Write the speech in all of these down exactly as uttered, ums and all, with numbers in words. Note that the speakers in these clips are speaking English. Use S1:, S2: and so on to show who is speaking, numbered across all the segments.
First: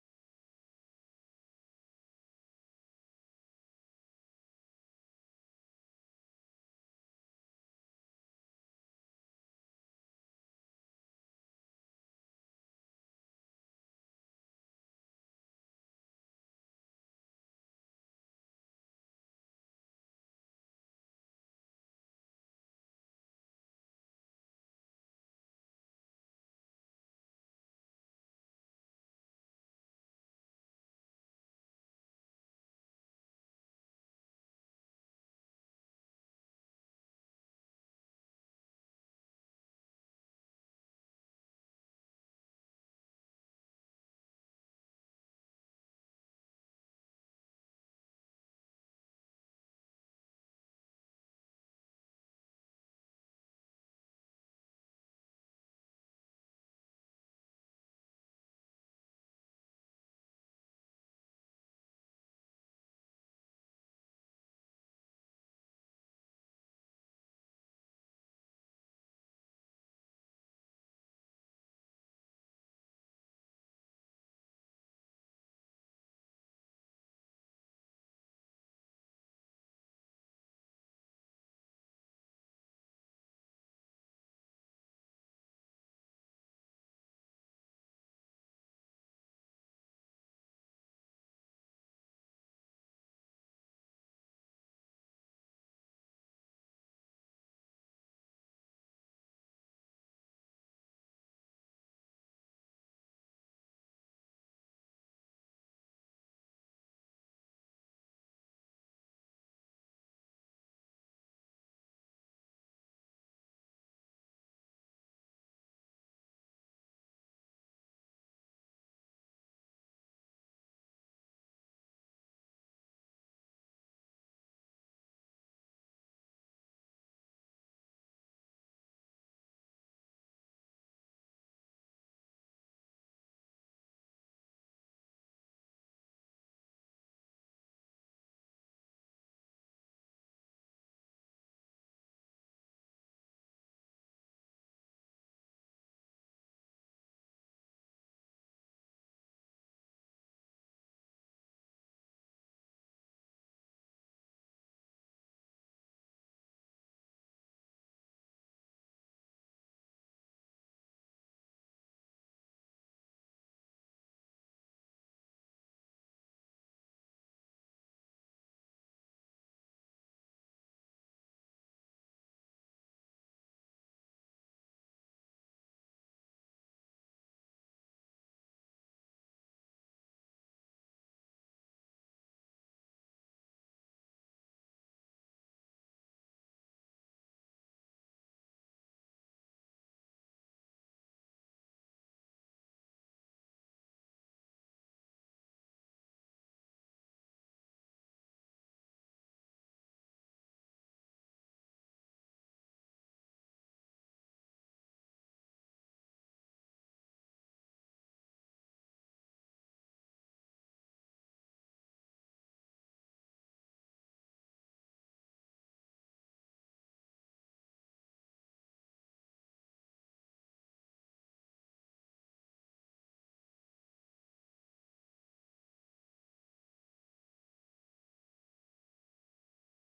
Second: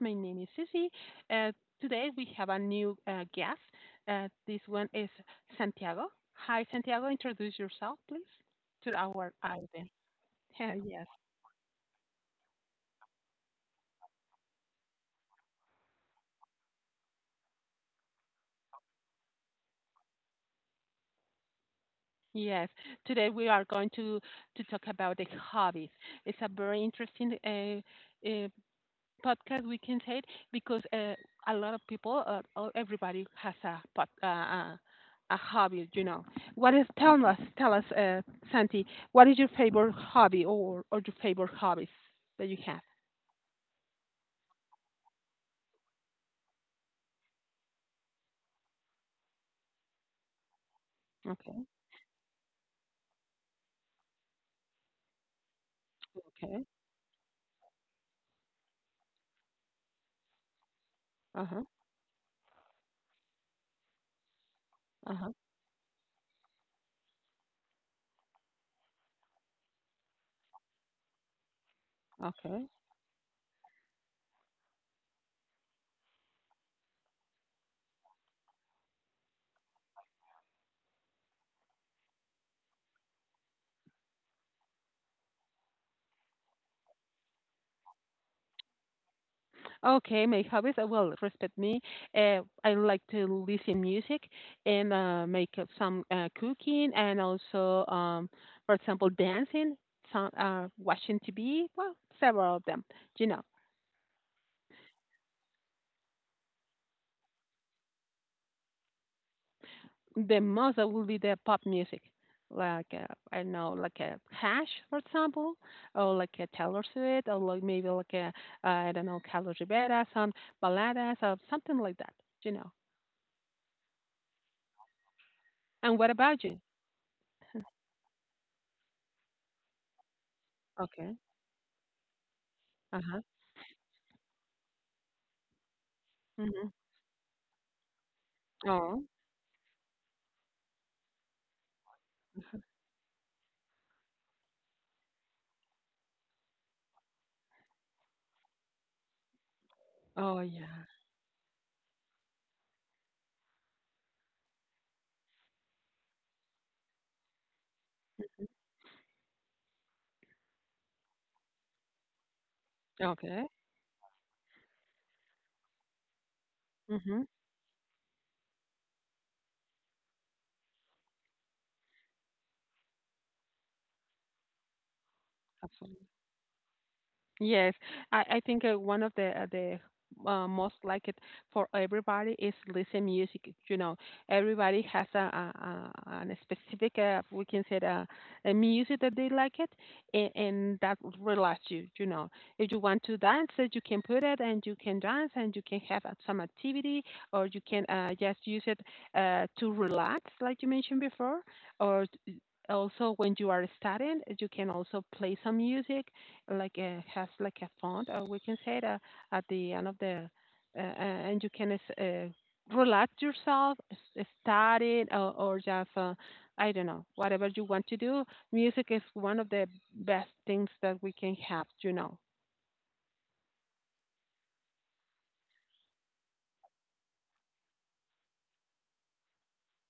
S1: My name is Sissy. Uh, today we have a new uh, guest. Uh, this one is Santiago. Hi, Santiago. Introduce yourself, please, to our audience. Yeah, yes. Yes, today we are going to, to talk about the hobbies. It's a very interesting uh, uh, podcast, we can say it, because uh, a lot of people, uh, or everybody has a pod, uh, uh, a hobby. you know what is tell us tell us, uh, santi, what is your favorite hobby, or or your favorite hobbies that you have? Okay. Okay. Uh-huh. Uh-huh. Okay. Okay, my hobbies, uh, well, respect me. Uh, I like to listen music, and uh, make up some uh, cooking, and also, um, for example, dancing, some, uh, watching T V, well, several of them. You know, the most uh, will be the pop music, like, uh, I don't know, like a Hash, for example, or like a Taylor Swift, or like maybe like a, uh, I don't know, Carlos Rivera, some baladas, or something like that, you know. And what about you? Okay. Uh-huh. Mm-hmm. Oh. Oh yeah. Okay. Okay. Mhm. Absolutely. Yes, I, I think uh, one of the uh, the uh, most like it for everybody is listen music. You know, everybody has a, a, a an specific, uh, we can say, a, a music that they like it, and, and that relax you. You know, if you want to dance, uh, you can put it and you can dance and you can have uh, some activity, or you can uh, just use it, uh, to relax, like you mentioned before, or t- also, when you are studying you can also play some music like a has like a font, or we can say that at the end of the, uh, uh, and you can uh, relax yourself, study, it, or, or just uh, I don't know, whatever you want to do. Music is one of the best things that we can have, you know.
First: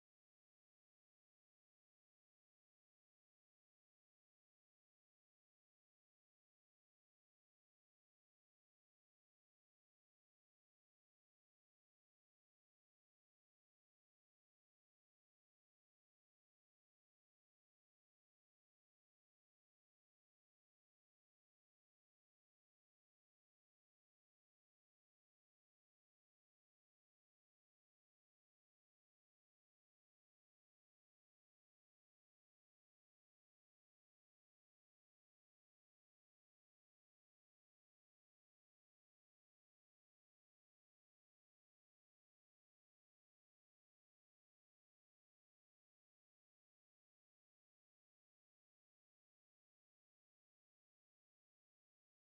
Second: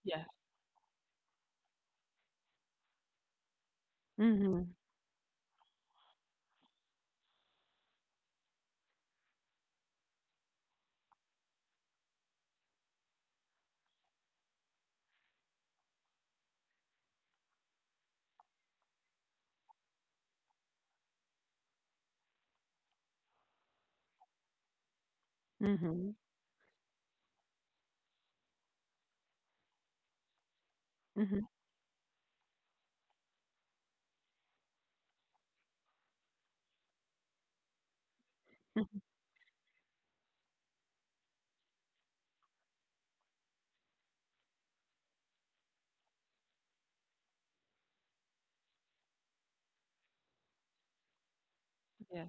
S1: Yeah. Mhm. Mhm. Mhm. Mhm. Yeah.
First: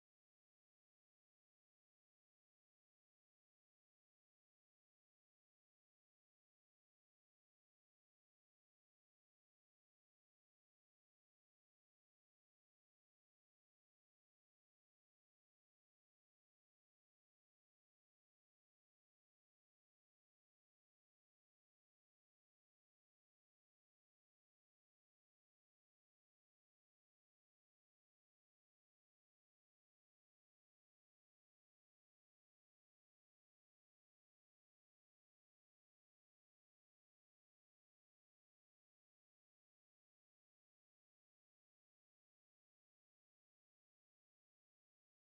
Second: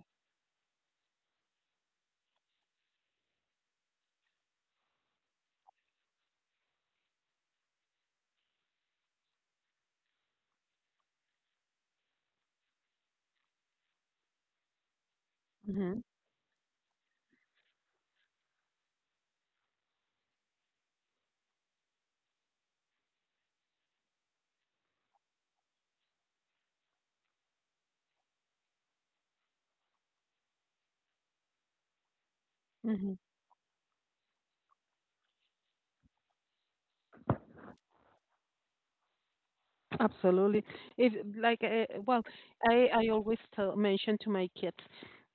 S1: Mhm. Mhm. Absolutely. If, like, uh, well, I I always tell, mention to my kids:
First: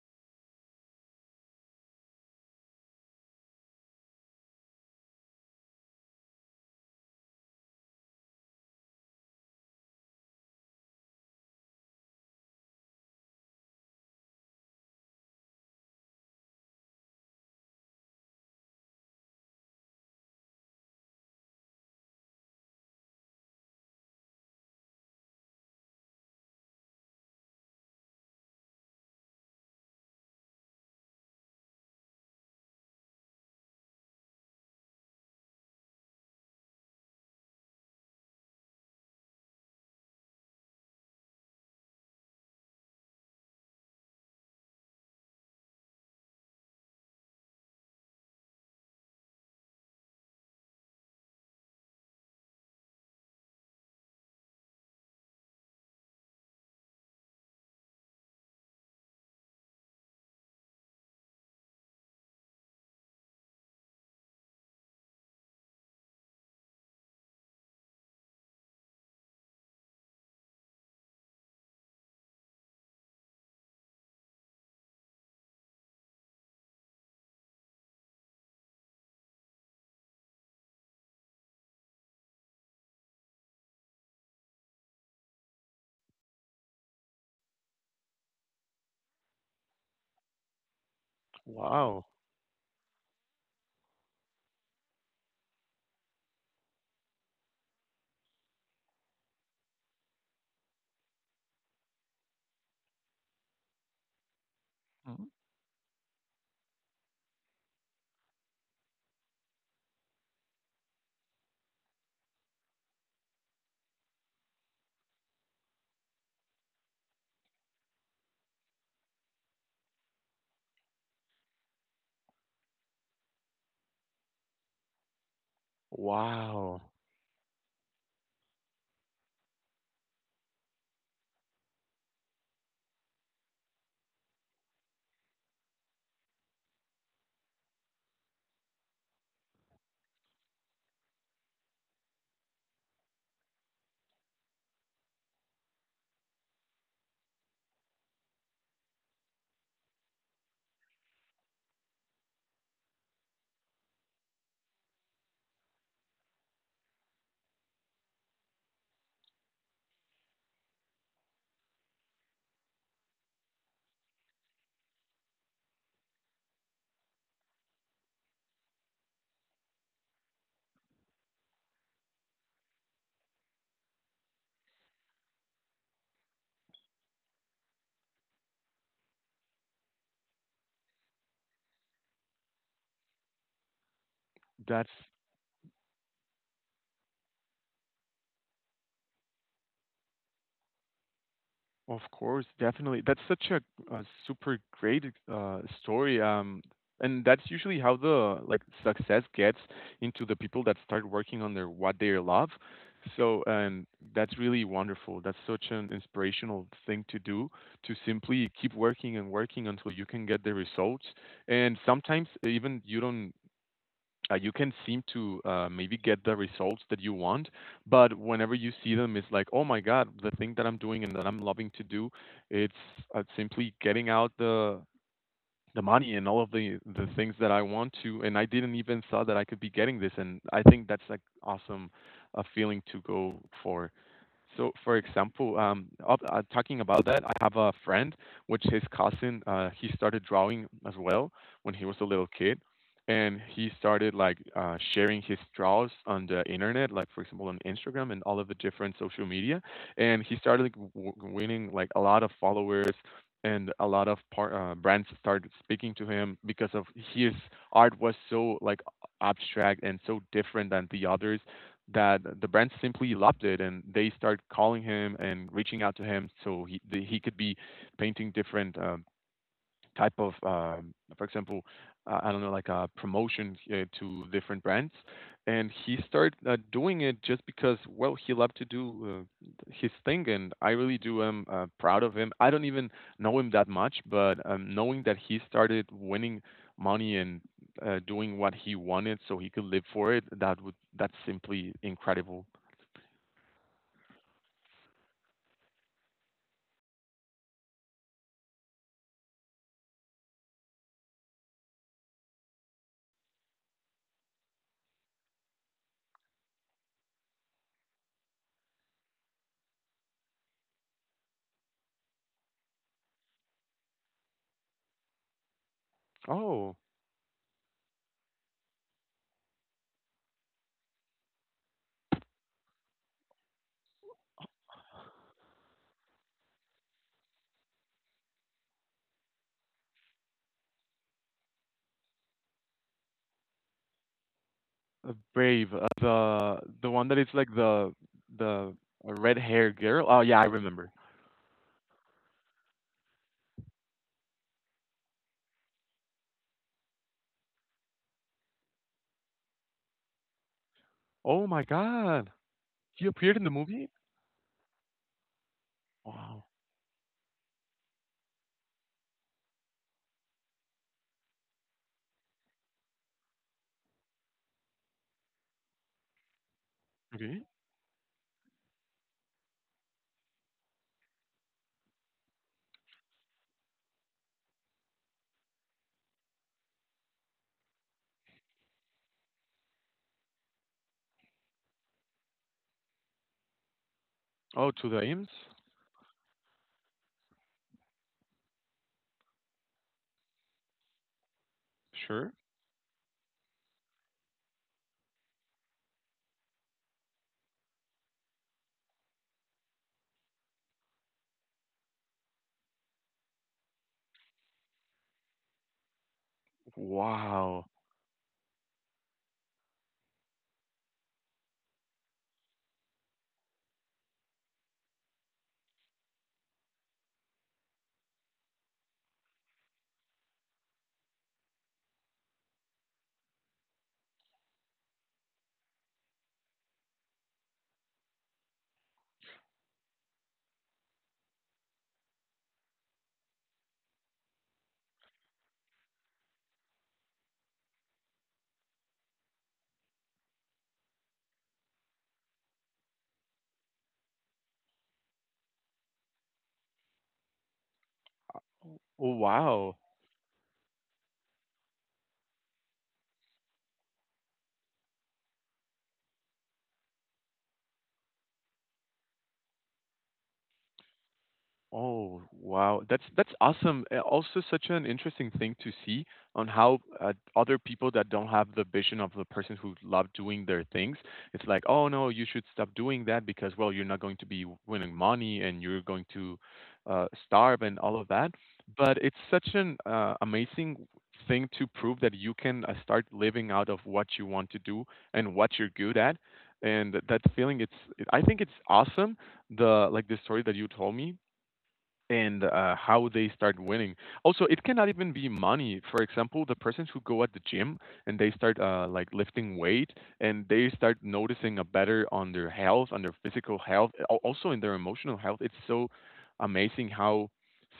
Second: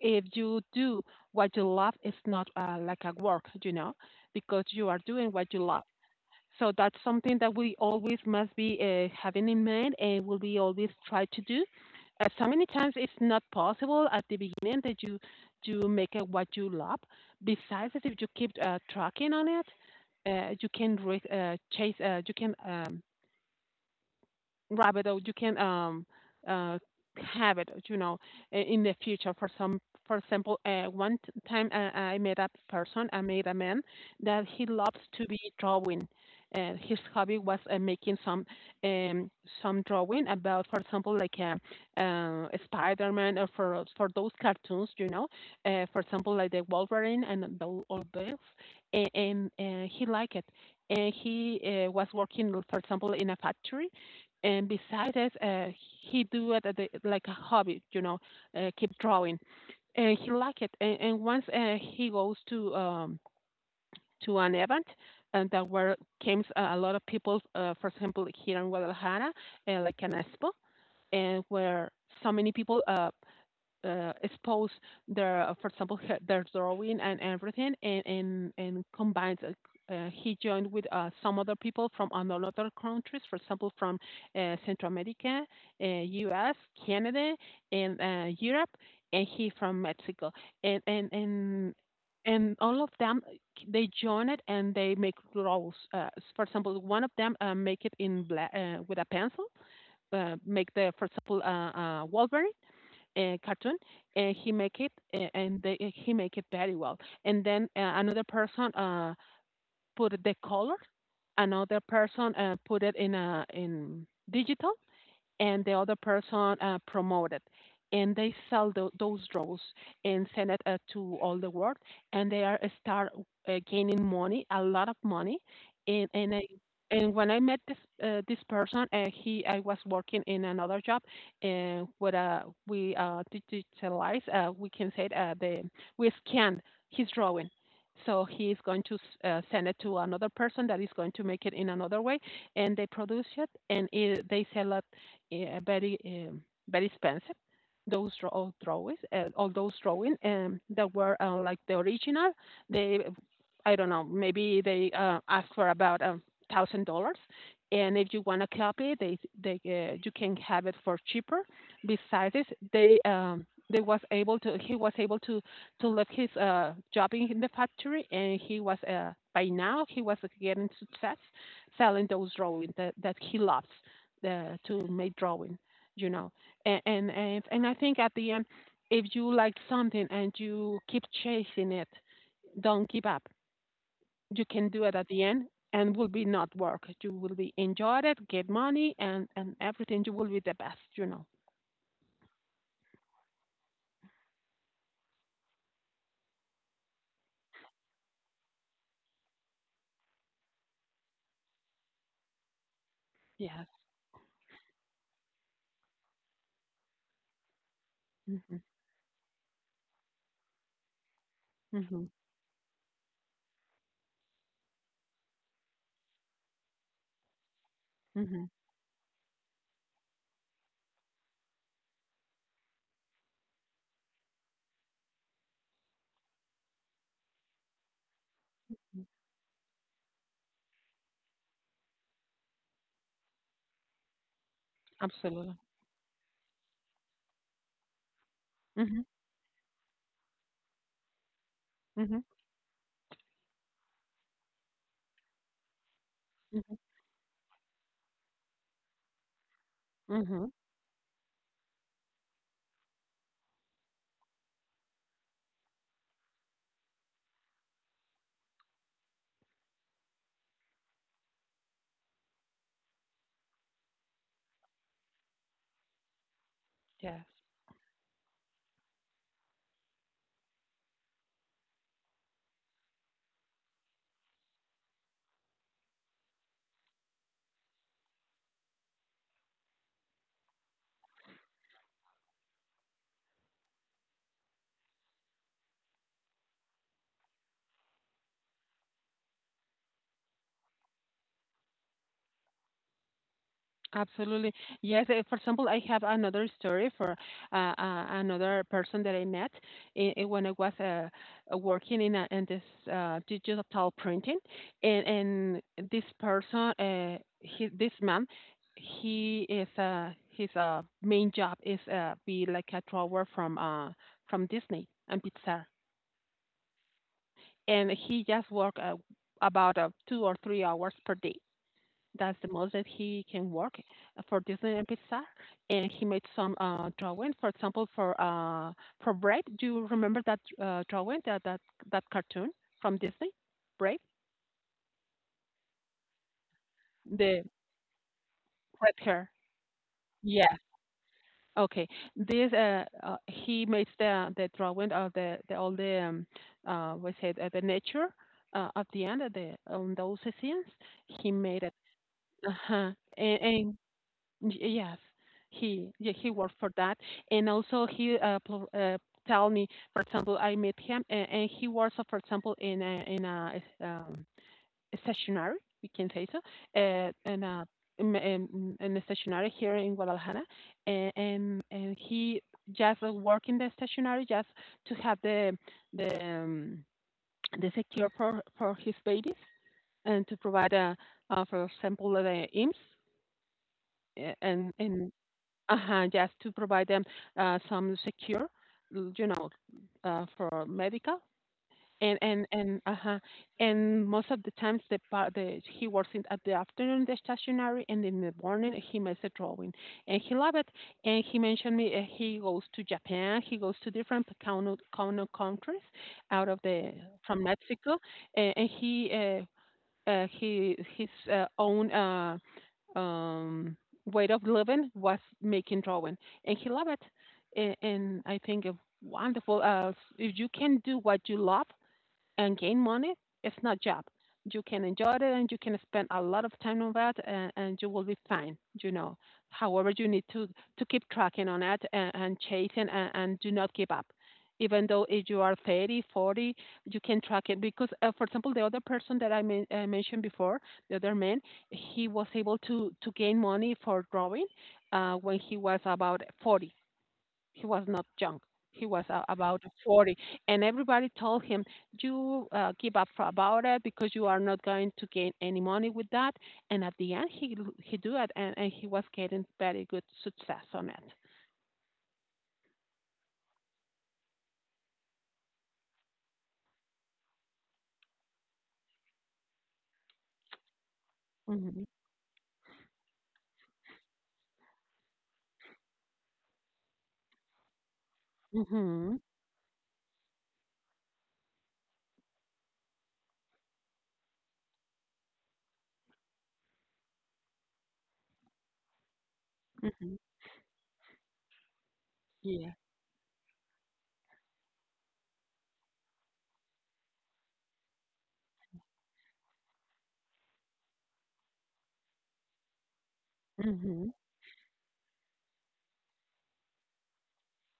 S1: if you do what you love, it's not uh, like a work, you know, because you are doing what you love. So that's something that we always must be uh, having in mind, and will be always try to do. Uh, so many times it's not possible at the beginning that you you make it what you love. Besides that, if you keep uh, tracking on it, uh, you can re- uh, chase. Uh, you can um, Rabbitoh, you can um uh have it, you know, i- in the future. For some, for example, uh, one t- time, uh, I met a person, I met a man that he loves to be drawing. Uh, his hobby was uh, making some um, some drawing about, for example, like uh, uh, Spider-Man, or for for those cartoons, you know, uh, for example, like the Wolverine and the, all this, and, and uh, he liked it, and he uh, was working, for example, in a factory, and besides that, uh, he do it at the, like a hobby, you know, uh, keep drawing, and he like it. And, and once, uh, he goes to um, to an event, and that where came uh, a lot of people, uh, for example, here in Guadalajara, uh, like an expo, and where so many people uh, uh, expose their, for example, their drawing and everything, and and and combines. Uh, uh, he joined with uh, some other people from another countries, for example, from uh, Central America, uh, U S, Canada, and uh, Europe, and he from Mexico, and and and
S2: Wow.
S1: and all of them, they join it and they make rolls. Uh, for example, one of them uh, make it in black, uh, with a pencil, uh, make the, for example, uh, uh, Wolverine, uh, cartoon, and he make it,
S2: Mhm.
S1: uh, and they, eh, he make it very well. And then uh, another person uh, put the color. Another person uh, put it in a in digital. And the other person uh, promoted. And they sell tho- those draws, and send it uh, to all the world, and they are uh, start uh, gaining money, a lot of money. And and I,
S2: Wow.
S1: and when I met this uh, this person, uh, he I was working in another job, and with uh we uh digitalize, uh we can say it, uh, the we scanned his drawing, so he is going to s- uh, send it to another person that is going to make it in another way, and they produce it, and it, they sell it uh, very um, very expensive. Those draw- all drawings, uh, all those drawings, um, that were uh, like the original. They I don't know, maybe they uh, asked for about a thousand dollars, and if you want a copy, they they uh, you can have it for cheaper. Besides this, they um, they was able to he was able to to leave his uh, job in in the factory, and he was uh, by now he was getting success, selling those drawings that, that he loves, uh, to make drawing, you know. And, and and and I think, at the end, if you like something and you keep chasing it, don't give up. You can do
S2: That's
S1: it at the end, and will be not work. You will be enjoy it, get money, and and everything. You will be the best, you know.
S2: of course, definitely. That's such a, a super great uh, story. Um, and that's usually how the like success gets into the people that start working on their what they love. So
S1: Yes.
S2: and that's really wonderful. That's such an inspirational thing to do to simply
S1: Mhm.
S2: keep working and working until you can get the results. And
S1: Mhm.
S2: sometimes even you don't uh, you can seem to uh, maybe get the results that you want, but
S1: Mhm.
S2: whenever you see them, it's like, oh my God, the thing that I'm doing and that I'm loving to do, it's uh, simply getting out the the money and all of the the things that I want to, and I didn't even thought that I could be getting this, and I think that's like awesome, a feeling to go for. So, for
S1: Absolutely.
S2: example, um, uh, talking about that, I have a friend, which his
S1: Mhm.
S2: cousin, uh, he started drawing as well when he was a
S1: Mhm.
S2: little kid, and he started like uh, sharing his draws on the
S1: Mhm.
S2: internet, like for example on Instagram and all of the different social media, and he
S1: Mhm.
S2: started like, w- winning like a lot of followers. And a lot of par- uh, brands started speaking to him because of his art was so like abstract and so different than the others that the brand simply loved it and they start calling him and reaching out to him so he the, he
S1: Yes.
S2: could be painting different uh, type of, um, for example, uh, I don't know, like a promotion uh, to different brands. And he started uh, doing it just because, well, he loved to do uh, his thing, and I really do am uh, proud of him. I don't even know him that much, but um, knowing that he started winning money and uh, doing what he wanted so he could live for it, that would that's simply incredible.
S1: Absolutely. Yes. eh, For example, I have another story for uh, uh, another person that I met, i i- when I was uh, uh, working in, a, in this uh, digital printing. And, and this person, uh, he, this man, he is uh, his uh, main job is uh, be like a drawer, from uh, from Disney and Pixar.
S2: Oh,
S1: And he just work uh, about uh, two or three hours per day. That's the most that he can work for Disney and Pixar. And he made some uh, drawings, for example, for uh, for Brave. Do you remember that uh, drawing, that, that that cartoon from Disney, Brave,
S2: uh, Brave, uh, the the one that is
S1: the
S2: like the the
S1: red hair?
S2: red hair girl. Oh yeah, I
S1: Yeah.
S2: remember.
S1: Okay. This uh, uh he makes the the drawing of the, the all the, um, uh we said, uh, the nature, uh, at the end of the on those scenes. He
S2: Oh my
S1: made it.
S2: god!
S1: Uh huh.
S2: He appeared in
S1: And,
S2: the
S1: and
S2: movie?
S1: Y- eh, Yes, he yeah he
S2: Wow.
S1: worked for that, and also he uh, pl- uh tell me, for example, I met him, and, and he works, uh, for example, in a in a um a stationery, we can say so, uh,
S2: Okay.
S1: in a in, in in a stationery here in Guadalajara, and and, and he just uh, work in the stationery, just to have the the um, the secure for for his babies, and to provide a, uh, for example, the I M S S. Uh,
S2: Oh,
S1: and
S2: to the
S1: and
S2: Ames?
S1: Uh-huh, yes, to provide them uh, some secure, l- you know, uh, for medical. And
S2: Sure.
S1: and and uh-huh. And most of the times, the pa- the he works in at the afternoon, the stationery, and in the morning he makes a drawing, and he loved it. And he mentioned me, uh, he goes to Japan, he goes to different cono cono countries out of the from
S2: Wow.
S1: Mexico, and, and he uh, uh, he, his uh, own, uh, um, way of living was making drawing, and he loved it. And, and I think it's wonderful. Uh, if you can do what you love, and gain money, it's not job. You can enjoy it, and you can spend a lot of time on that, and, and you will be fine, you know. However, you need to, to keep tracking on it, and, and chasing, and, and do not give up. Even though, if you are thirty, forty, you can track it, because, uh, for example, the other person that I, men- I mentioned before, the other man, he was able to, to gain money for drawing, uh, when he was about forty. He was not young. He was
S2: Oh,
S1: uh, about
S2: wow.
S1: forty, and everybody told him, "You, uh, give up about it, because you are not going to gain any money with that." And at the end, he he do it, and, and he was getting very good success on it.
S2: Oh, wow. That's that's awesome. Uh, Also such an interesting thing to see on how uh, other people that don't have the vision of the person who love doing their things, it's like, "Oh
S1: Mhm.
S2: no, you should stop doing that because well, you're not going to be winning money and you're going to uh, starve and all of that." But
S1: Mhm.
S2: it's such an uh, amazing thing to prove that you can uh, start living out of what you want to do and what you're good at. And that feeling, it's, I think it's awesome the like the
S1: Mhm.
S2: story that you told me and
S1: Yeah.
S2: uh, how they start winning. Also, it cannot even be money. For example, the persons who go at the gym and they start uh, like lifting weight and they start noticing a better on their health, on their physical health,
S1: Mhm.
S2: al- also in their emotional health. It's so amazing how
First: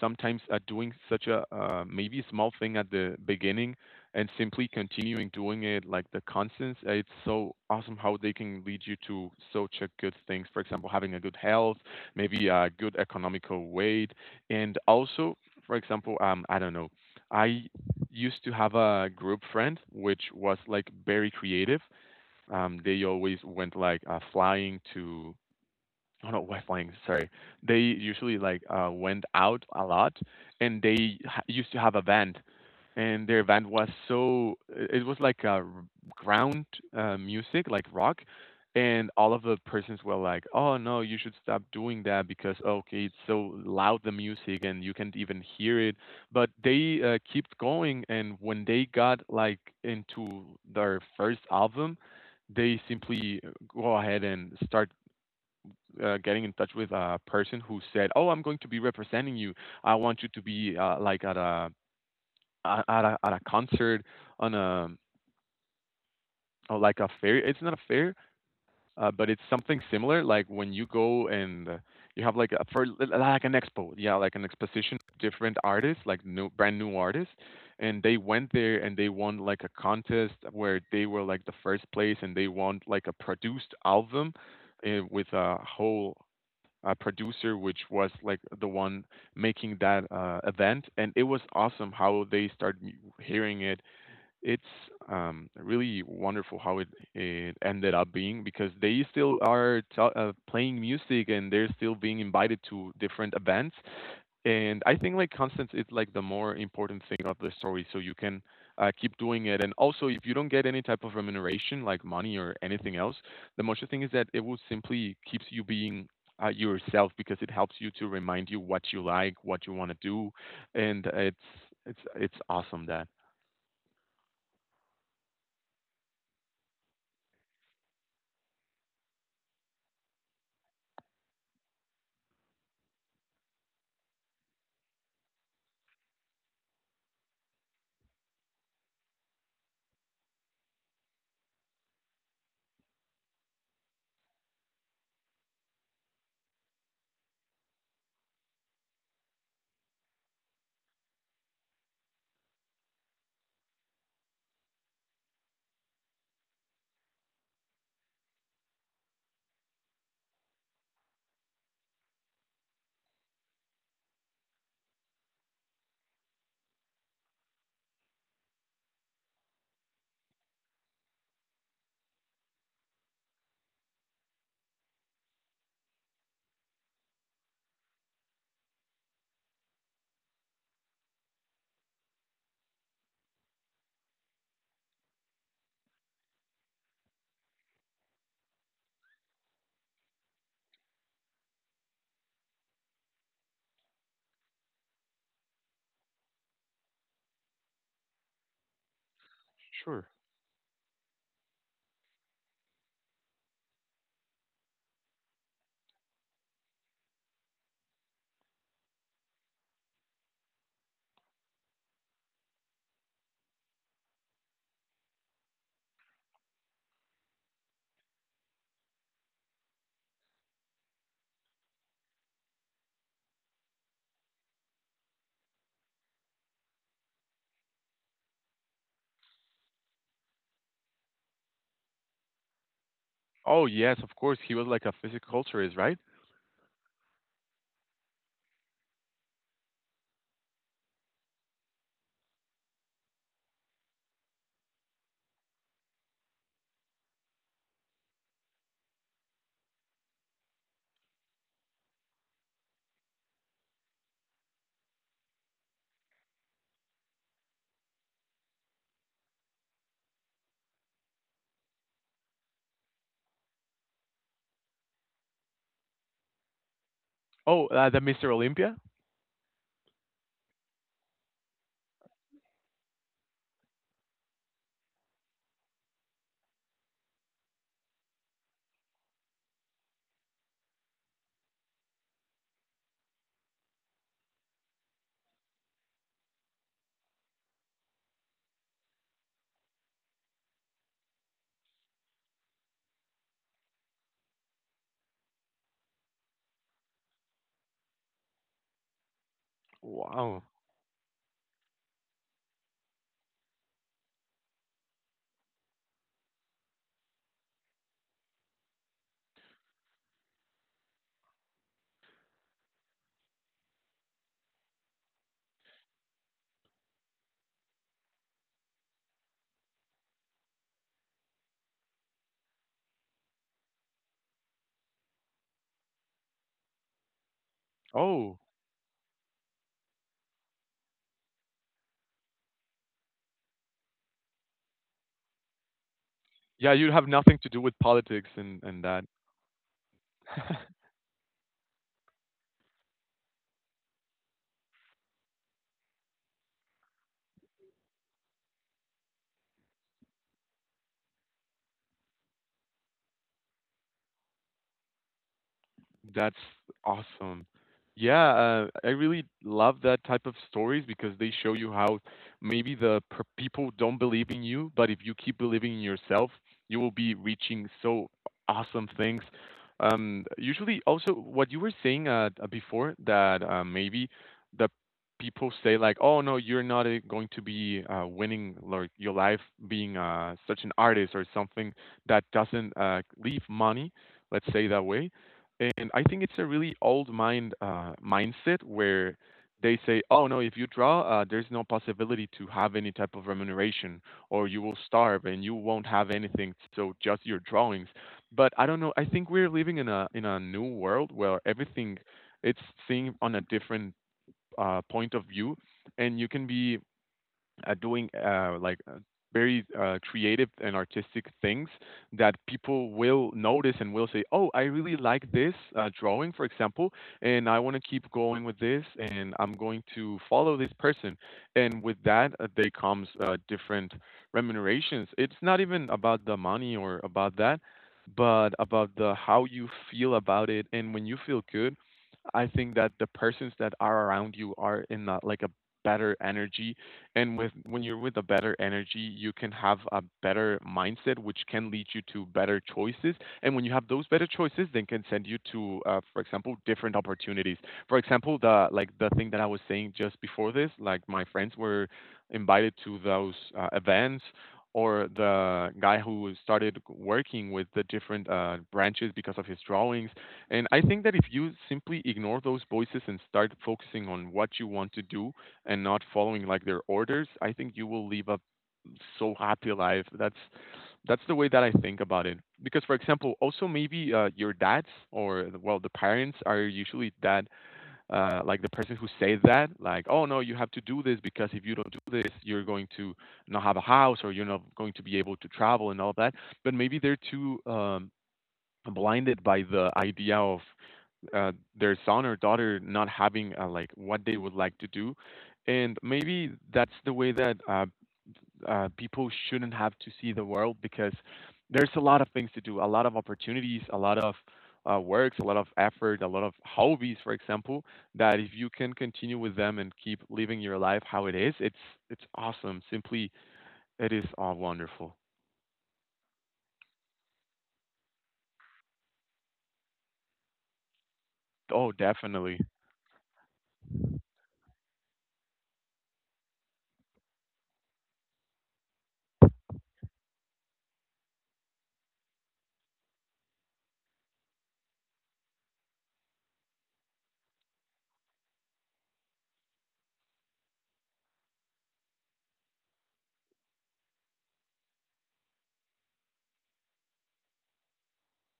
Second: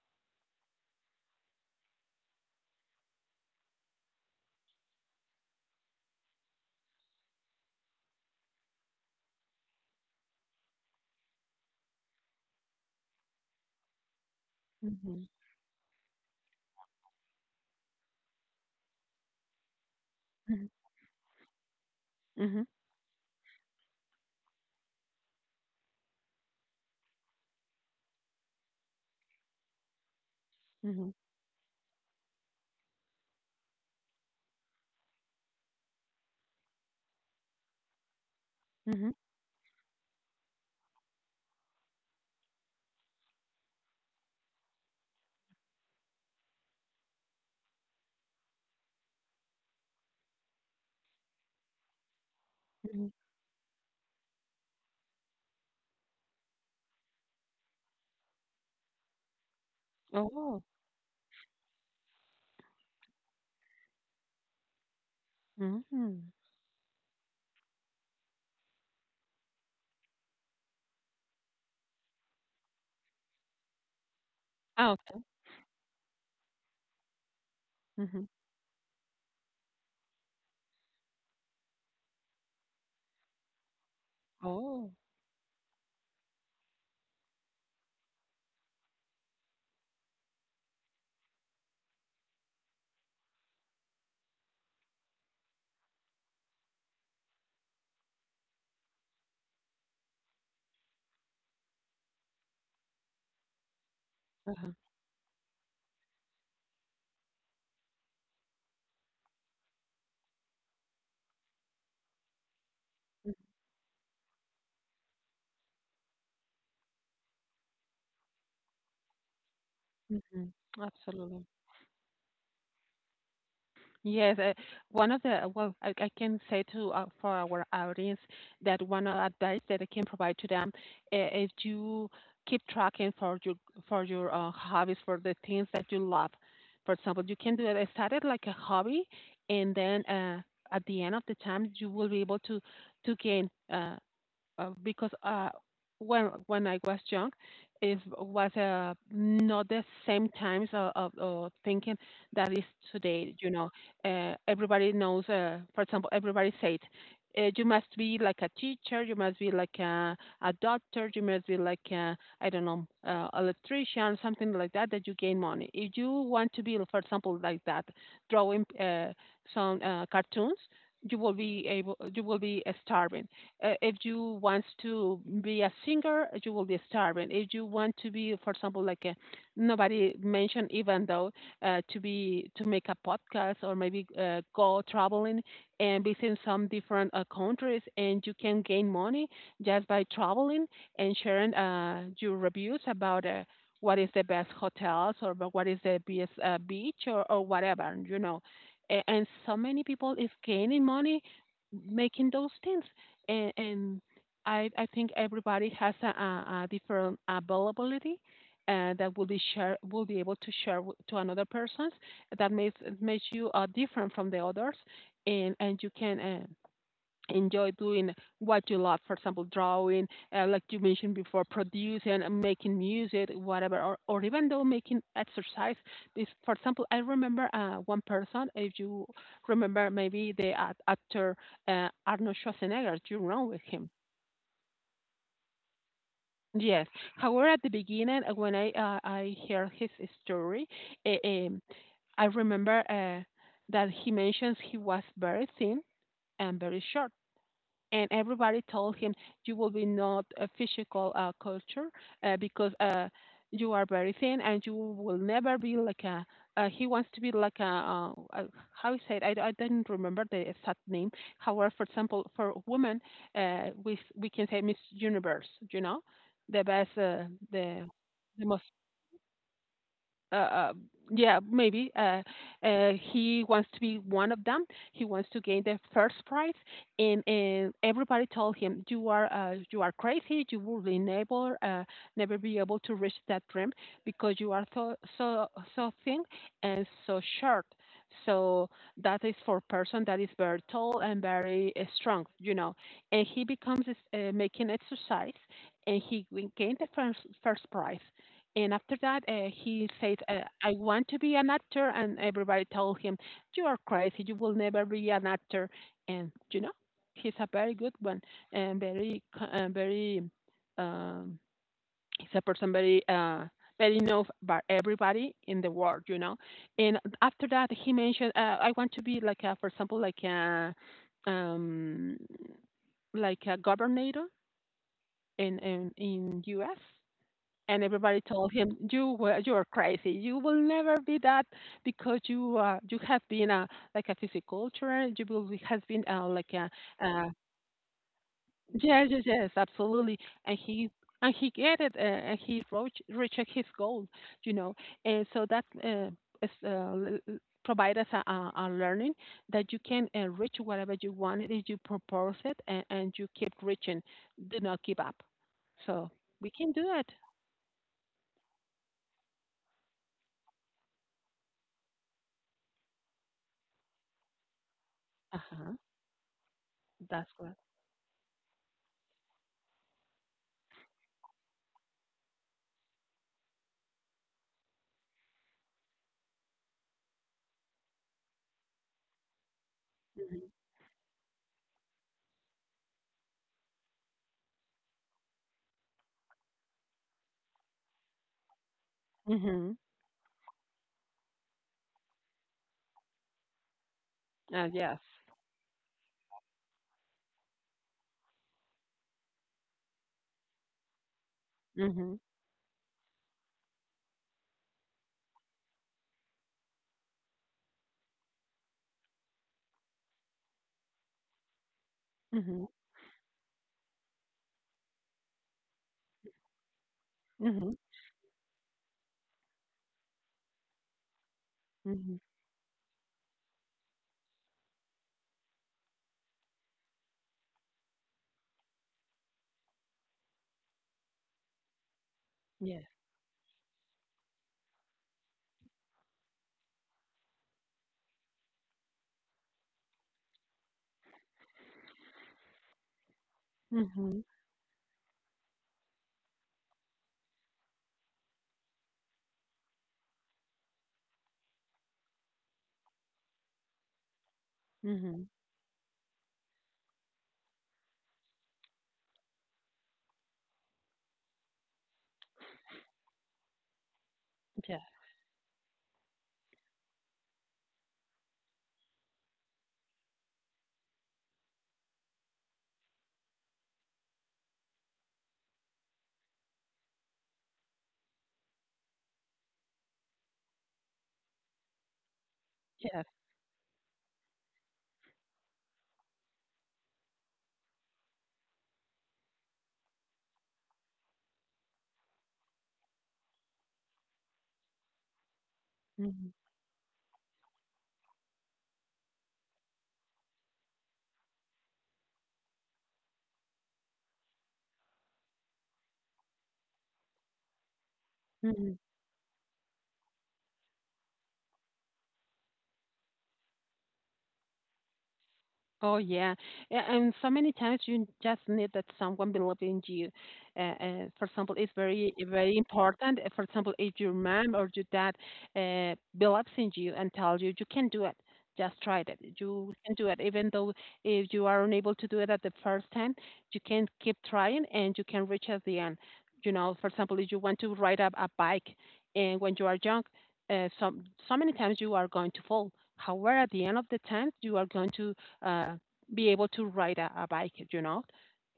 S2: sometimes uh, doing such a uh, maybe small thing at the beginning and simply continuing doing it like the constants uh, it's so awesome how they can lead you to such a good things for example having a good health maybe a good economical way and
S1: Mhm.
S2: also, for example, um, I don't know, I used to have a group friend which was
S1: Mhm.
S2: like very creative.
S1: Mhm.
S2: Um, they always went like uh, flying to Oh, no, West Wings. Sorry. They usually like uh, went out a lot, and
S1: Mhm.
S2: they ha- used to have a band, and their band was so i- it was like a r- ground uh, music, like rock, and
S1: Mhm.
S2: all of the persons were like, "Oh no, you should stop doing that because okay, it's so loud the music and you can't even hear it." But they uh, kept going, and when they got like into their first album, they
S1: Mhm.
S2: simply uh, go ahead and start uh, getting in touch with a person who said, "Oh, I'm going to be representing you. I want you to
S1: Oh.
S2: be uh, like at a at a, at a concert on a
S1: Mhm.
S2: or like a fair. It's not a fair, uh, but it's something similar. Like when you go and uh, you have like a for like an expo, yeah, like an exposition,
S1: Okay.
S2: different artists, like new brand new artists." And they
S1: Mhm.
S2: went there and they won like a contest where they were like the first place and they won like a produced album
S1: Oh.
S2: uh, with a whole uh, producer, which was like the one making that uh, event, and it was awesome how they started hearing it. It's um, really wonderful how it, it ended up being because they still are t- uh, playing music and they're still being invited to different events,
S1: Uh-huh.
S2: and I think like constants, is like the more important thing of the story so you can uh, keep doing it and also if you don't get any type of remuneration like money or anything else
S1: Mhm.
S2: the most thing is that it will simply keeps you being uh, yourself because it helps you to remind you what you like what you want to do
S1: Mhm.
S2: and it's
S1: Absolutely.
S2: it's it's awesome that
S1: Yes, uh, one of the well, I, I can say to uh, for our audience that one of advice that I can provide to them, uh, is you keep tracking for your, for your uh, hobbies, for the things that you love. For example, you can do it. It started like a hobby, and then uh, at the end of the time, you will be able to to gain. Uh, uh, because uh, when when I was young, it was uh, not the same times of, of, of thinking that is today. You know, uh, everybody knows. Uh, for example, everybody said. Uh, you must be like a teacher. You must be like a, a doctor. You must be like a, I don't know, uh, electrician, something like that. That you gain money. If you want to be, for example, like that, drawing uh, some uh, cartoons, you will be able. You will be uh, starving. Uh, if you want to be a singer, you will be starving. If you want to be, for example, like a, nobody mentioned, even though uh, to be to make a podcast or maybe uh, go traveling and visit some different uh, countries, and you can gain money just by traveling and sharing uh, your reviews about. Uh, what is the best hotels or wh- what is the best uh, beach or, or whatever, you know. A- and so many
S2: sure.
S1: people is gaining money making those things, and, and I, I think everybody has a, a, a different availability uh, that will be share will be able to share to another persons that makes makes you uh, different from the others, and and you can uh, enjoy doing what you love, for example drawing, uh, like you mentioned before, producing and making music, whatever, or, or even though making exercise. This, for example, I remember uh, one person, if you remember maybe the act- actor uh, Arnold Schwarzenegger, you know, with
S2: Oh
S1: him.
S2: yes, of course he was like a physiculturist, right?
S1: Yes. However, at the beginning, uh, when I uh, I heard his story. uh, um, I remember uh, that he mentions he was very thin and very short. And everybody told him you will be not a physical uh, culture, uh, because uh, you are very thin and you will never be like a, uh, he wants to be like a, uh, a, how he said. I I d- I didn't remember the exact name. However, for example, for women, uh, we we can say Miss Universe, you know, the best, uh,
S2: Oh,
S1: the
S2: uh, the Mr.
S1: the most,
S2: Olympia.
S1: uh, uh, yeah, maybe uh, uh, he wants to be one of them. He wants to gain the first prize, and, and everybody told him, "You are uh, you are crazy. You will be never uh, never be able to reach that dream because you are so so so thin and so short." So that is for person that is very tall and very uh, strong, you know. And he becomes uh, making exercise, and he win- gained the first first prize, and after that, uh, he says, uh,
S2: Wow.
S1: I want to be an actor. And everybody told him, you are crazy. You will never be an actor. And, you know, he's a very good one and very, co- uh, very, um, he's a person very, uh, very known by everybody in the world, you know. And after that, he mentioned, uh, I want to be like, a, for example, like a, um, like a governor in, in, in U S, and everybody
S2: Oh
S1: told him, you were you are crazy, you will never be that, because you uh you have been a like a physiculturist, you will has been uh, like a,
S2: yeah, you have
S1: uh
S2: nothing to do with politics and and that.
S1: yes, yes, yes, absolutely. And he, and he get it, uh, and he reached reached his goal, you know. And so that uh, is, uh, l- l- provide us a, a, a learning that you can uh, reach whatever you want if you propose it, and, and you keep reaching, do not give up. So
S2: That's
S1: we can do it.
S2: awesome. Yeah, uh, I really love that type of stories because they show you how maybe the per people don't believe in you, but if you keep believing in
S1: Uh-huh.
S2: yourself, you will be
S1: That's correct.
S2: reaching so awesome things. Um, usually, also what you were saying uh, uh, before that uh, maybe the people say like, "Oh no, you're not uh, going to be uh, winning like your life being uh, such an artist or something that doesn't uh, leave money." Let's say that way and I think it's a really old mind uh, mindset where they
S1: Mhm.
S2: say, "Oh no, if you draw, uh, there's no possibility to have any type of remuneration, or you
S1: Uh,
S2: will
S1: yes.
S2: starve and you won't have anything. So just your drawings." But I don't know. I think we're living in a in a new world where everything
S1: Mhm.
S2: it's seen on a different uh, point of view, and you can be uh, doing uh, like uh, very uh, creative and artistic things that
S1: Mhm.
S2: people will notice and will say, "Oh, I really like this uh, drawing, for example, and I want
S1: Mhm.
S2: to keep going with this, and I'm going to follow this person." And with
S1: Mhm.
S2: that, uh, they comes uh, different remunerations. It's not even about the money or about that, but about the how you feel about it. And when you feel good, I think
S1: Yes.
S2: that the persons that are around you are in a, like a better energy and with when you're with a better energy you can have a better mindset which can lead you to better choices and when you have those
S1: Mhm.
S2: better choices then can send you to uh, for example different opportunities for example the like the thing that I was saying just before this like my friends were invited to those uh, events or
S1: Mhm.
S2: the guy who started working with the different uh, branches because of his drawings and I think that if you simply ignore those voices and start focusing on what you
S1: Yes.
S2: want to do and not following like their orders, I think you will live a so happy life. That's that's the way that I think about it. Because for example, also maybe uh, your dads or well the parents are usually that uh, like the person who say that like oh no you have to do this because if you don't do this you're going
S1: Yes.
S2: to not have a house or you're not going to be able to travel and all that. But maybe they're too um, blinded by the idea of uh, their son or daughter not having uh, like what they would like to do and
S1: Mhm.
S2: maybe that's the way that uh, uh, people shouldn't have to see the world because there's a lot of things to do a lot of opportunities a lot of uh, works a lot of effort a lot of hobbies for example that if you
S1: Mhm.
S2: can continue with them and keep living your life how it is it's it's awesome simply it is all wonderful.
S1: Oh yeah. A- and so many times you just need that someone believe in you. Uh, uh, for example, it's
S2: Oh
S1: very very
S2: definitely.
S1: important. uh, For example, if your mom or your dad uh, believes in you and tells you you can do it, just try it. You can do it, even though if you are unable to do it at the first time, you can keep trying and you can reach at the end. You know, for example, if you want to ride up a bike, and when you are young, uh, so so many times you are going to fall. However, at the end of the time, you are going to uh, be able to ride a, a bike, you know,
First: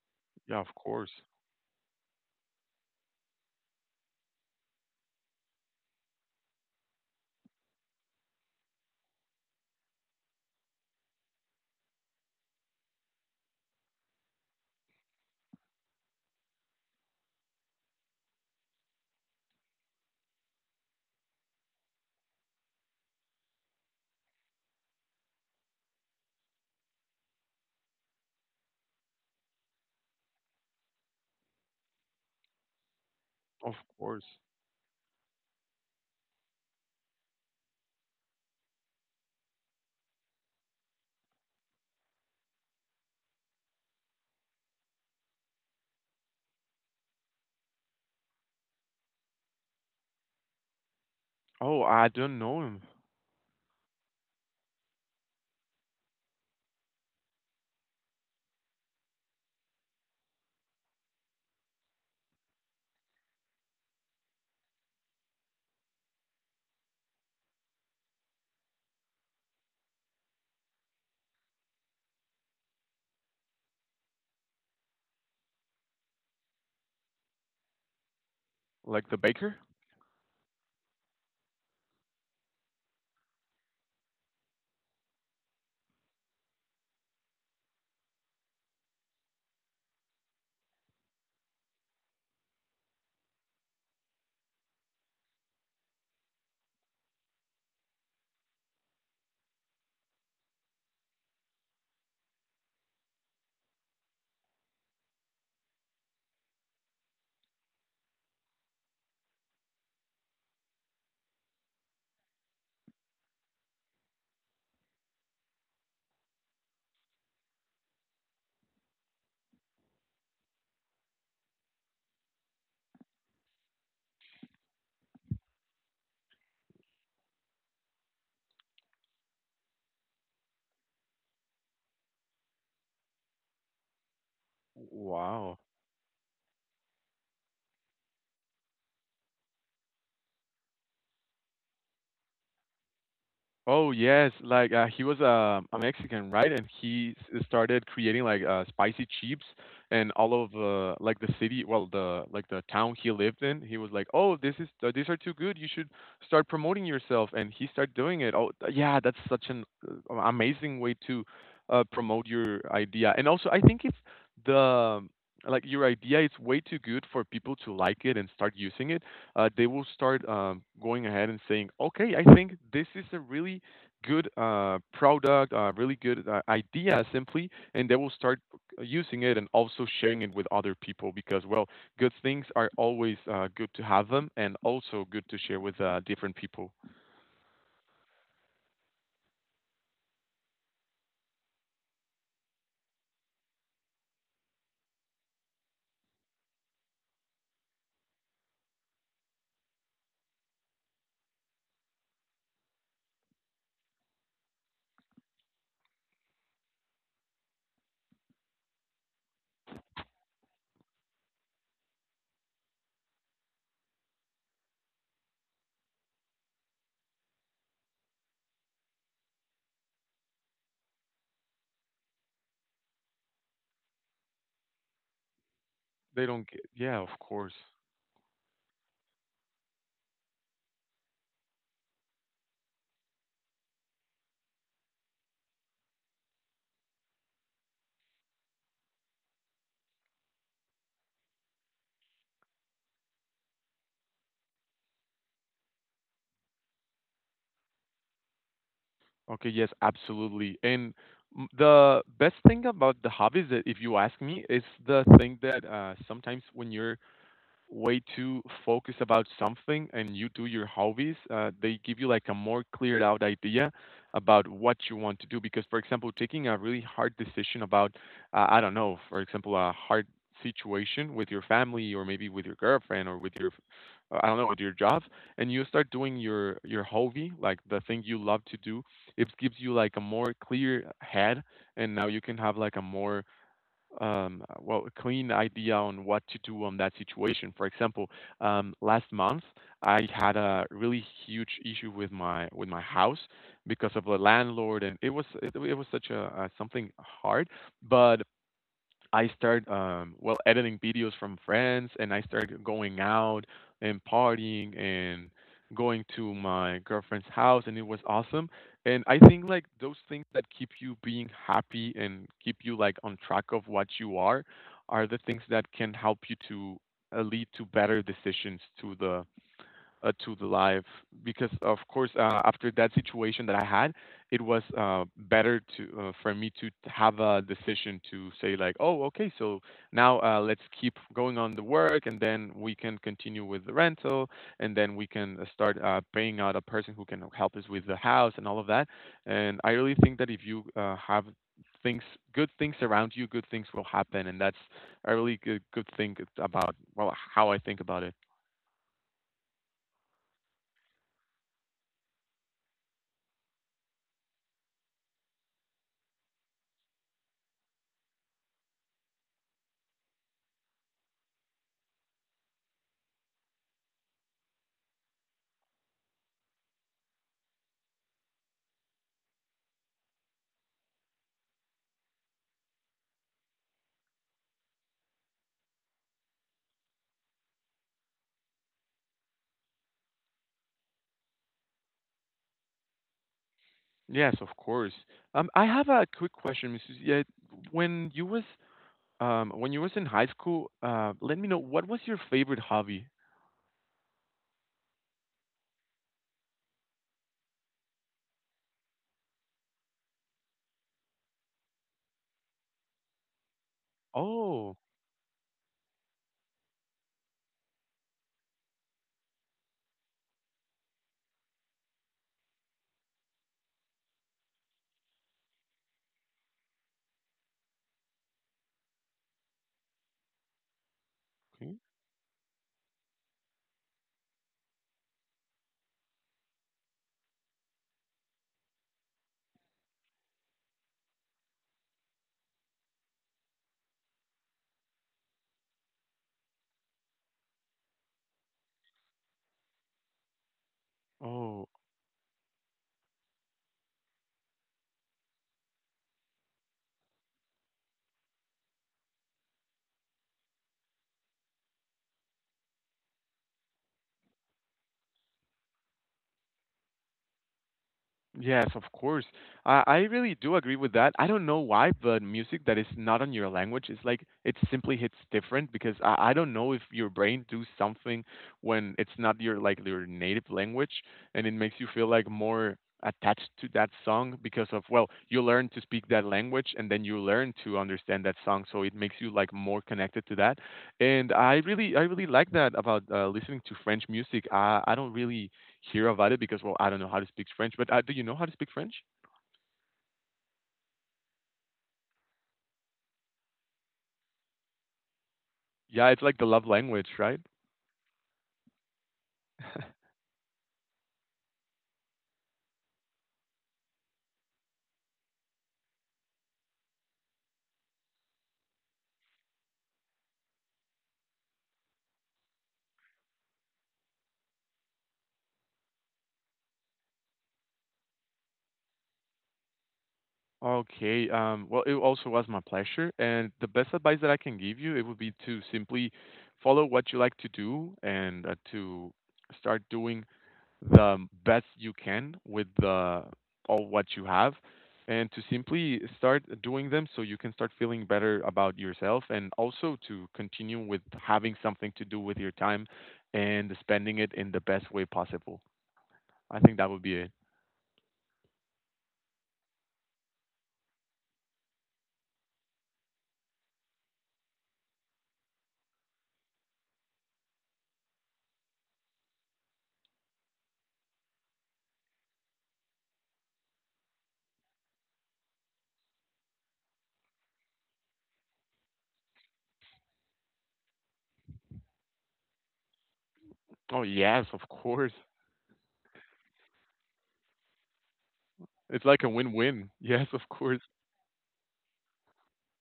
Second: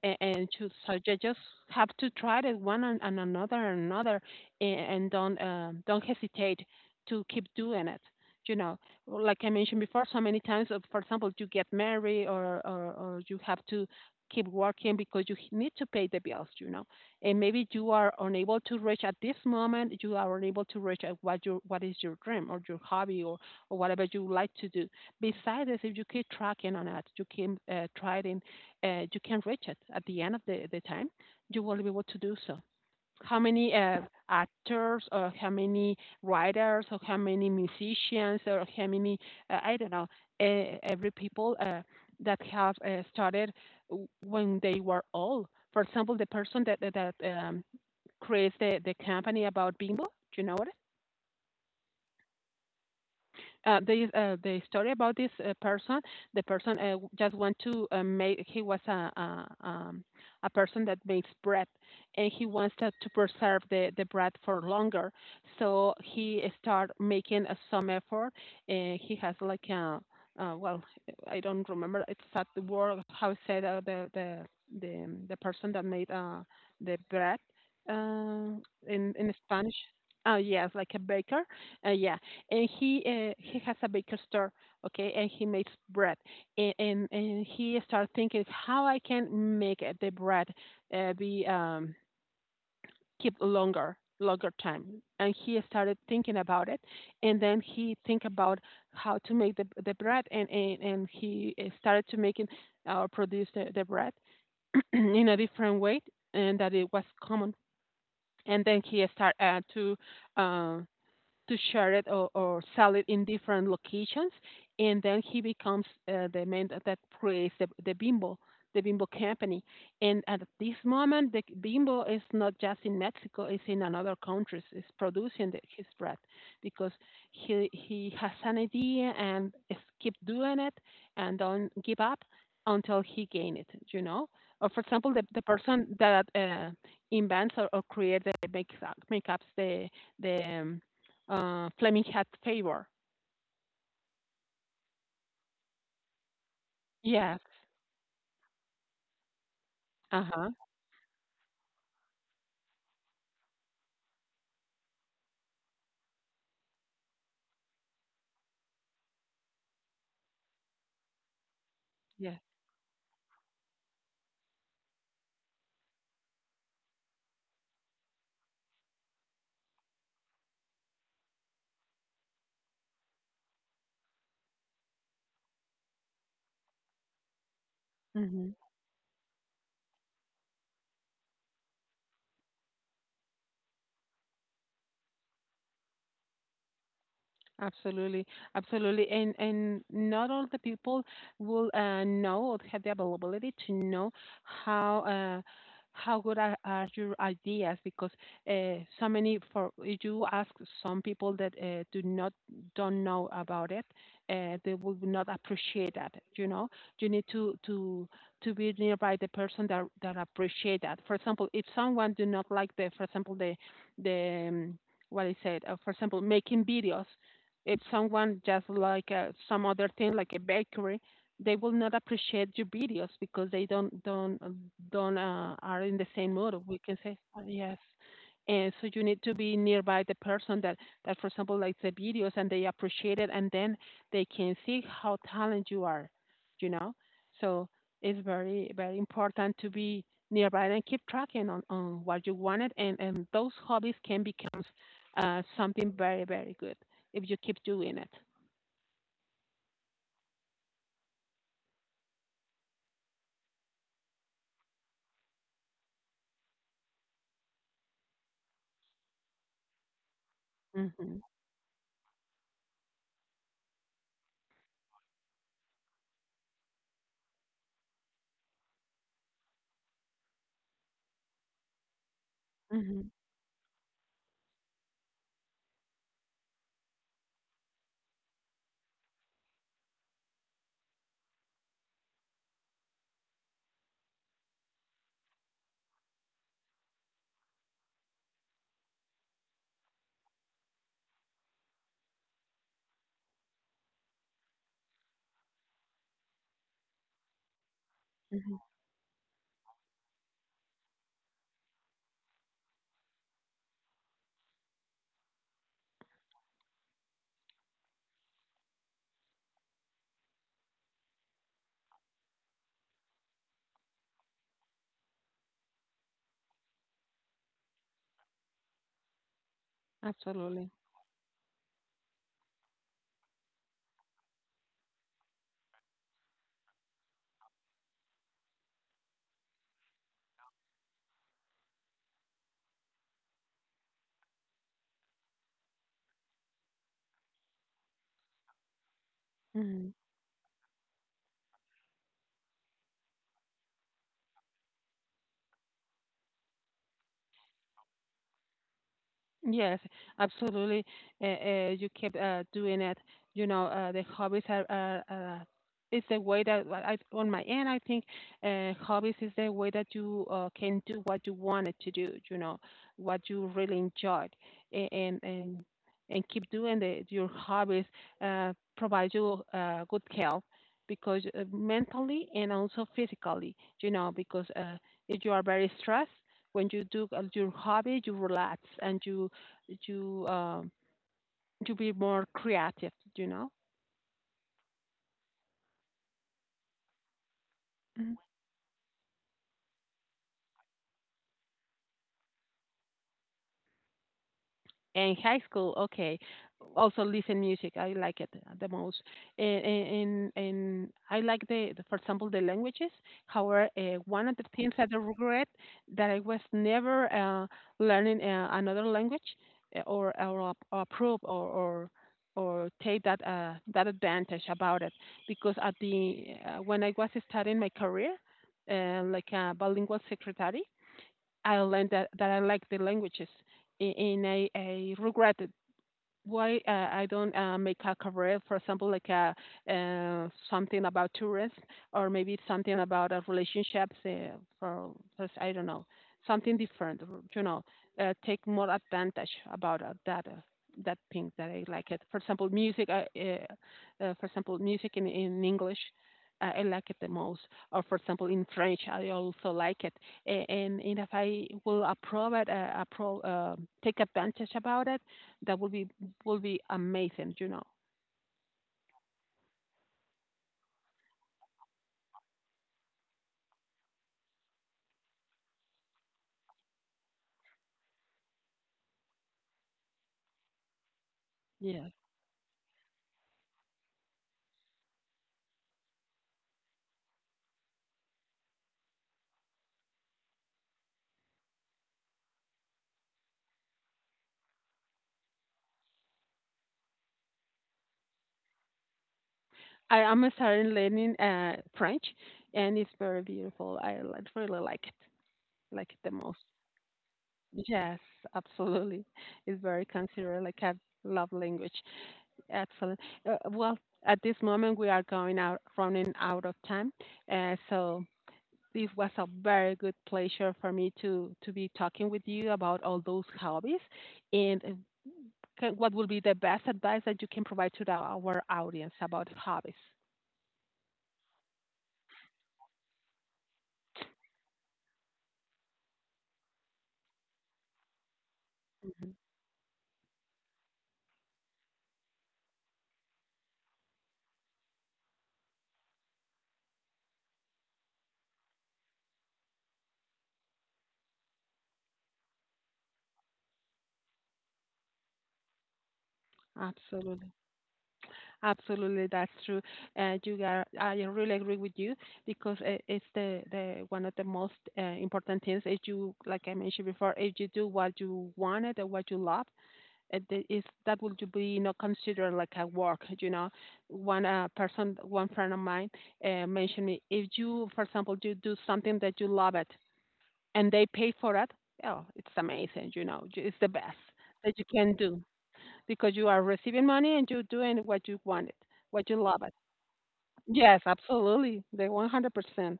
S1: and, and
S2: Yeah
S1: to
S2: of
S1: so
S2: course.
S1: you just have to try it one, and, and another and another, and, and don't um, don't hesitate to keep doing it. You know, like I mentioned before, so many times, uh, for example, you get married, or, or, or you have to keep working because you need to pay the bills, you know, and maybe you are unable to reach at this moment, you are unable to reach at what your what is your dream or your hobby or, or whatever you like to do. Besides this, if you keep tracking on it, you keep uh, trying, uh, you can reach it at the end of the, the time, you will be able to do so. How many
S2: Of
S1: uh,
S2: course.
S1: actors, or how many writers, or how many musicians, or how many, uh, I don't know, uh, every people uh, that have uh, started when they were old. For example, the person that, that, that um, creates the, the company about bingo, do you know what?
S2: Oh I don't know him.
S1: Uh, there is uh, the story about this uh, person. The person uh, w- just want to uh, make. He was a a, um, a person that makes bread, and he wants to, to preserve the, the bread for longer. So he start making uh, some effort, and he has like a uh, well, I don't remember exact word how said uh, the the the um, the person that made uh, the bread, uh,
S2: Like
S1: in
S2: the
S1: in
S2: baker.
S1: Spanish. Uh, yes, like a baker. Uh, yeah, and he uh, he has a baker store, okay, and he makes bread, and and, and he started thinking how I can make uh, the bread uh, be um, keep longer longer time, and he started thinking about it, and then he think about how to make the, the bread, and, and and he uh, started to making or uh, produce the, the bread in a different way, and that it was common, and then he started uh, to uh, to share it, or, or sell it in different locations. And then he becomes uh, the man that, that creates the, the Bimbo, the Bimbo company. And at this moment, the Bimbo is not just in Mexico; it's in another countries. It's producing the, his bread, because he he has an idea and is keep doing it and don't give up until he gain it, you know. Or for example, the, the
S2: Wow.
S1: person that uh, invents or, or creates the makeup, makeups the the um, uh, Flaming Cat Favor.
S2: Oh yes, like uh, he was uh, a Mexican, right? And he
S1: Yes.
S2: s- started creating like uh, spicy chips and all
S1: Uh-huh.
S2: of uh, like the city, well, the like the town he lived in. He was like, "Oh, this is uh, these are too good. You should start promoting yourself." And he started doing it. Oh, th- yeah, that's such an uh, amazing way to uh, promote
S1: Yes.
S2: your idea. And also, I think it's the like your idea is way too good for people to like it and start using it uh, They will start um, going ahead and saying, okay, I think this is a really good uh, product, uh, really good uh, idea, simply, and they will start
S1: Hmm.
S2: uh, using it and also sharing it with other people because, well, good things are always uh, good to have them and also good to share with uh, different people.
S1: Absolutely, absolutely, and and not all the people will uh, know or have the availability to know how uh, how good are, are your ideas, because uh, so many for if you ask some people that uh, do not don't know about it, uh, they will not appreciate that. You know, you need to to to be nearby the person that that appreciate that. For example, if someone do not like the, for example, the the um, what I said, uh, for example, making videos, if someone just like uh, some other thing like a bakery, they will not appreciate your videos, because they don't don't don't uh, are in the
S2: They
S1: same
S2: don't
S1: mood,
S2: get,
S1: we can
S2: yeah,
S1: say.
S2: of
S1: Uh,
S2: course.
S1: yes. And so you need to be nearby the person that, that, for example, likes the videos and they appreciate it, and then they can see how talented you are, you know. So it's very very important to be nearby and keep tracking on, on what you wanted, and and those hobbies can become uh, something very very good if you keep doing it.
S2: Okay, yes, absolutely. And m- the best thing about the hobbies, that if you ask me, is the thing that uh, sometimes when you're way to focus about something and you do your hobbies,
S1: Mhm.
S2: uh, they give you like a more cleared out idea about what you want to do. Because, for example, taking a really hard decision about, uh, I don't know, for example, a hard situation with your family or maybe with your girlfriend
S1: Mhm.
S2: or with your, I don't know, with your job, and you start doing your your hobby, like the thing you love to do, it gives you like a more clear head, and now you can have like a more um, uh, well, a clean idea on what to do on that situation. For example, um, last month I had a really huge issue with my with my house because of the landlord, and it was it, it was such a, a something hard. But
S1: Mhm.
S2: I started, um, well, editing videos from friends, and I started going out and partying and going to my girlfriend's house, and it was awesome. And I think like those things that keep you being happy and keep you like on track of what you are, are the things that can help you to uh, lead to better decisions to the uh, to the
S1: Absolutely.
S2: live. Because of course uh, after that situation that I had, it was uh, better to, uh, for me to have a decision to say like, oh, okay, so now uh, let's keep going on the work, and then we can continue with the rental, and then we can uh, start uh, paying out a person who can help us with the house and all of that. And I
S1: Mhm.
S2: really think that if you uh, have things, good things around you, good things will happen, and that's a really good good thing about, well, how I think about it.
S1: Yes, absolutely. Uh, uh, you keep uh, doing it. You know, uh, the hobbies are, are, are it's the way that what I, on my end, I think, uh, hobbies is the way that you uh, can do what you wanted to do. You know, what you really enjoyed. A- and and and keep doing the, your hobbies. Uh, provide you uh, good health, because uh, mentally and also physically. You know, because uh, if you are very stressed, when you do uh, your hobby, you relax and you to um, to be more creative, you know.
S2: Yes, of course. Um, I have a quick question, missus Yeah, when
S1: Mhm.
S2: you was um when you was in high school, uh, let me know, what was your favorite hobby?
S1: And high school, okay, also listen music. I like it the most, and and, and I like the, the, for example, the languages. However, uh, one of the things
S2: Oh,
S1: that I regret that I was never uh, learning uh, another language, uh, or or ap- approve or or or take that uh, that advantage about it, because at the uh, when I was starting my career, uh, like a bilingual secretary. I
S2: okay.
S1: learned that, that I like the languages in, in a, a regret why uh, I don't uh, make a career, for example, like a, uh, something about tourism, or maybe something about uh, relationships, uh, for, for s- I don't know, something different, r- you know, uh, take more advantage about uh, that uh, that thing that I
S2: Oh,
S1: like it. For example, music, uh, uh, uh, for example, music in, in English. I I like it the most, or for example, in French, I also like it. A- And, and if I will approve it, uh, approve, uh, take advantage about it, that would be will be amazing, you know.
S2: yes, of course. I, I really do agree with that. I don't know why, but music that is not on your language is like it simply hits different, because I, I don't know if your brain does something when it's not your like your native language, and it makes you
S1: Yes.
S2: feel like more attached to that song, because, of well, you learn to speak that language and then you learn to understand that song, so it makes you like more connected to that. And I really I really like that about uh, listening to French music. I I don't really hear about it because, well, I don't know how to speak French, but uh, do you know how to speak French?
S1: I am starting learning uh, French, and it's very beautiful. I li- really like it, like it
S2: Yeah,
S1: the
S2: it's like
S1: most.
S2: the love language, right?
S1: Yes, absolutely. It's very considered like a love language. Excellent. Uh, well, at this moment we are going out, running out of time. Uh, so this was a very good pleasure for me to to be talking with you about all those hobbies, and okay, what would be the best advice that you can provide to the, our audience about hobbies?
S2: Okay. Um, well, it also was my pleasure, and the best advice that I can give you, it would be to simply follow what you like to do and uh, to start doing the best you can with the all what you have, and to simply start doing them so you can start feeling better about yourself, and also to continue with having something to do with your time and spending it in the best way possible. I think that would be it.
S1: Absolutely, absolutely, that's true. And you are, I really agree with you, because i- it's the, the one of the most uh, important things is you, like I mentioned before, if you do what you wanted and what you love, it the- is that will to be not considered like a work. You know, one uh, person, one friend of mine uh, mentioned me, if you, for example, you do something that you love it, and they pay for it. Oh, it's amazing, you know, j- it's the best
S2: Oh, yes,
S1: that
S2: of
S1: you can
S2: course.
S1: do, because you are receiving money and you're doing what you wanted,
S2: It's
S1: what
S2: like
S1: you
S2: a
S1: love it.
S2: win-win. Yes, of course.
S1: Yes, absolutely, the one hundred percent.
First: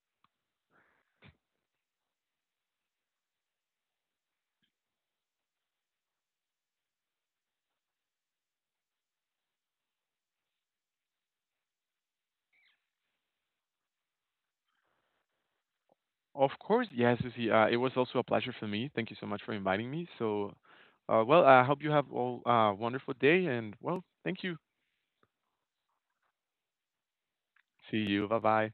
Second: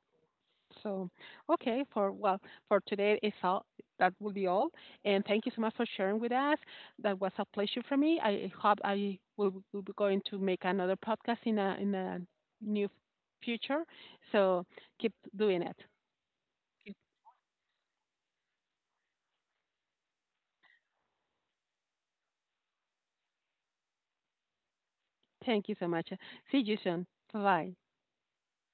S1: So, okay, for well, for today is all. That will be all. And thank you so much for sharing with us. That was a pleasure for me. I hope I will, will be going to make another podcast in a in a new future. So keep doing it.
S2: Of course, yes, Susie. Uh, it was also a pleasure for me. Thank you so much for inviting me. So, uh, well, I hope you have all a wonderful day and, well, thank you.
S1: Thank you so much. See you soon. Bye bye.
S2: See you. Bye bye.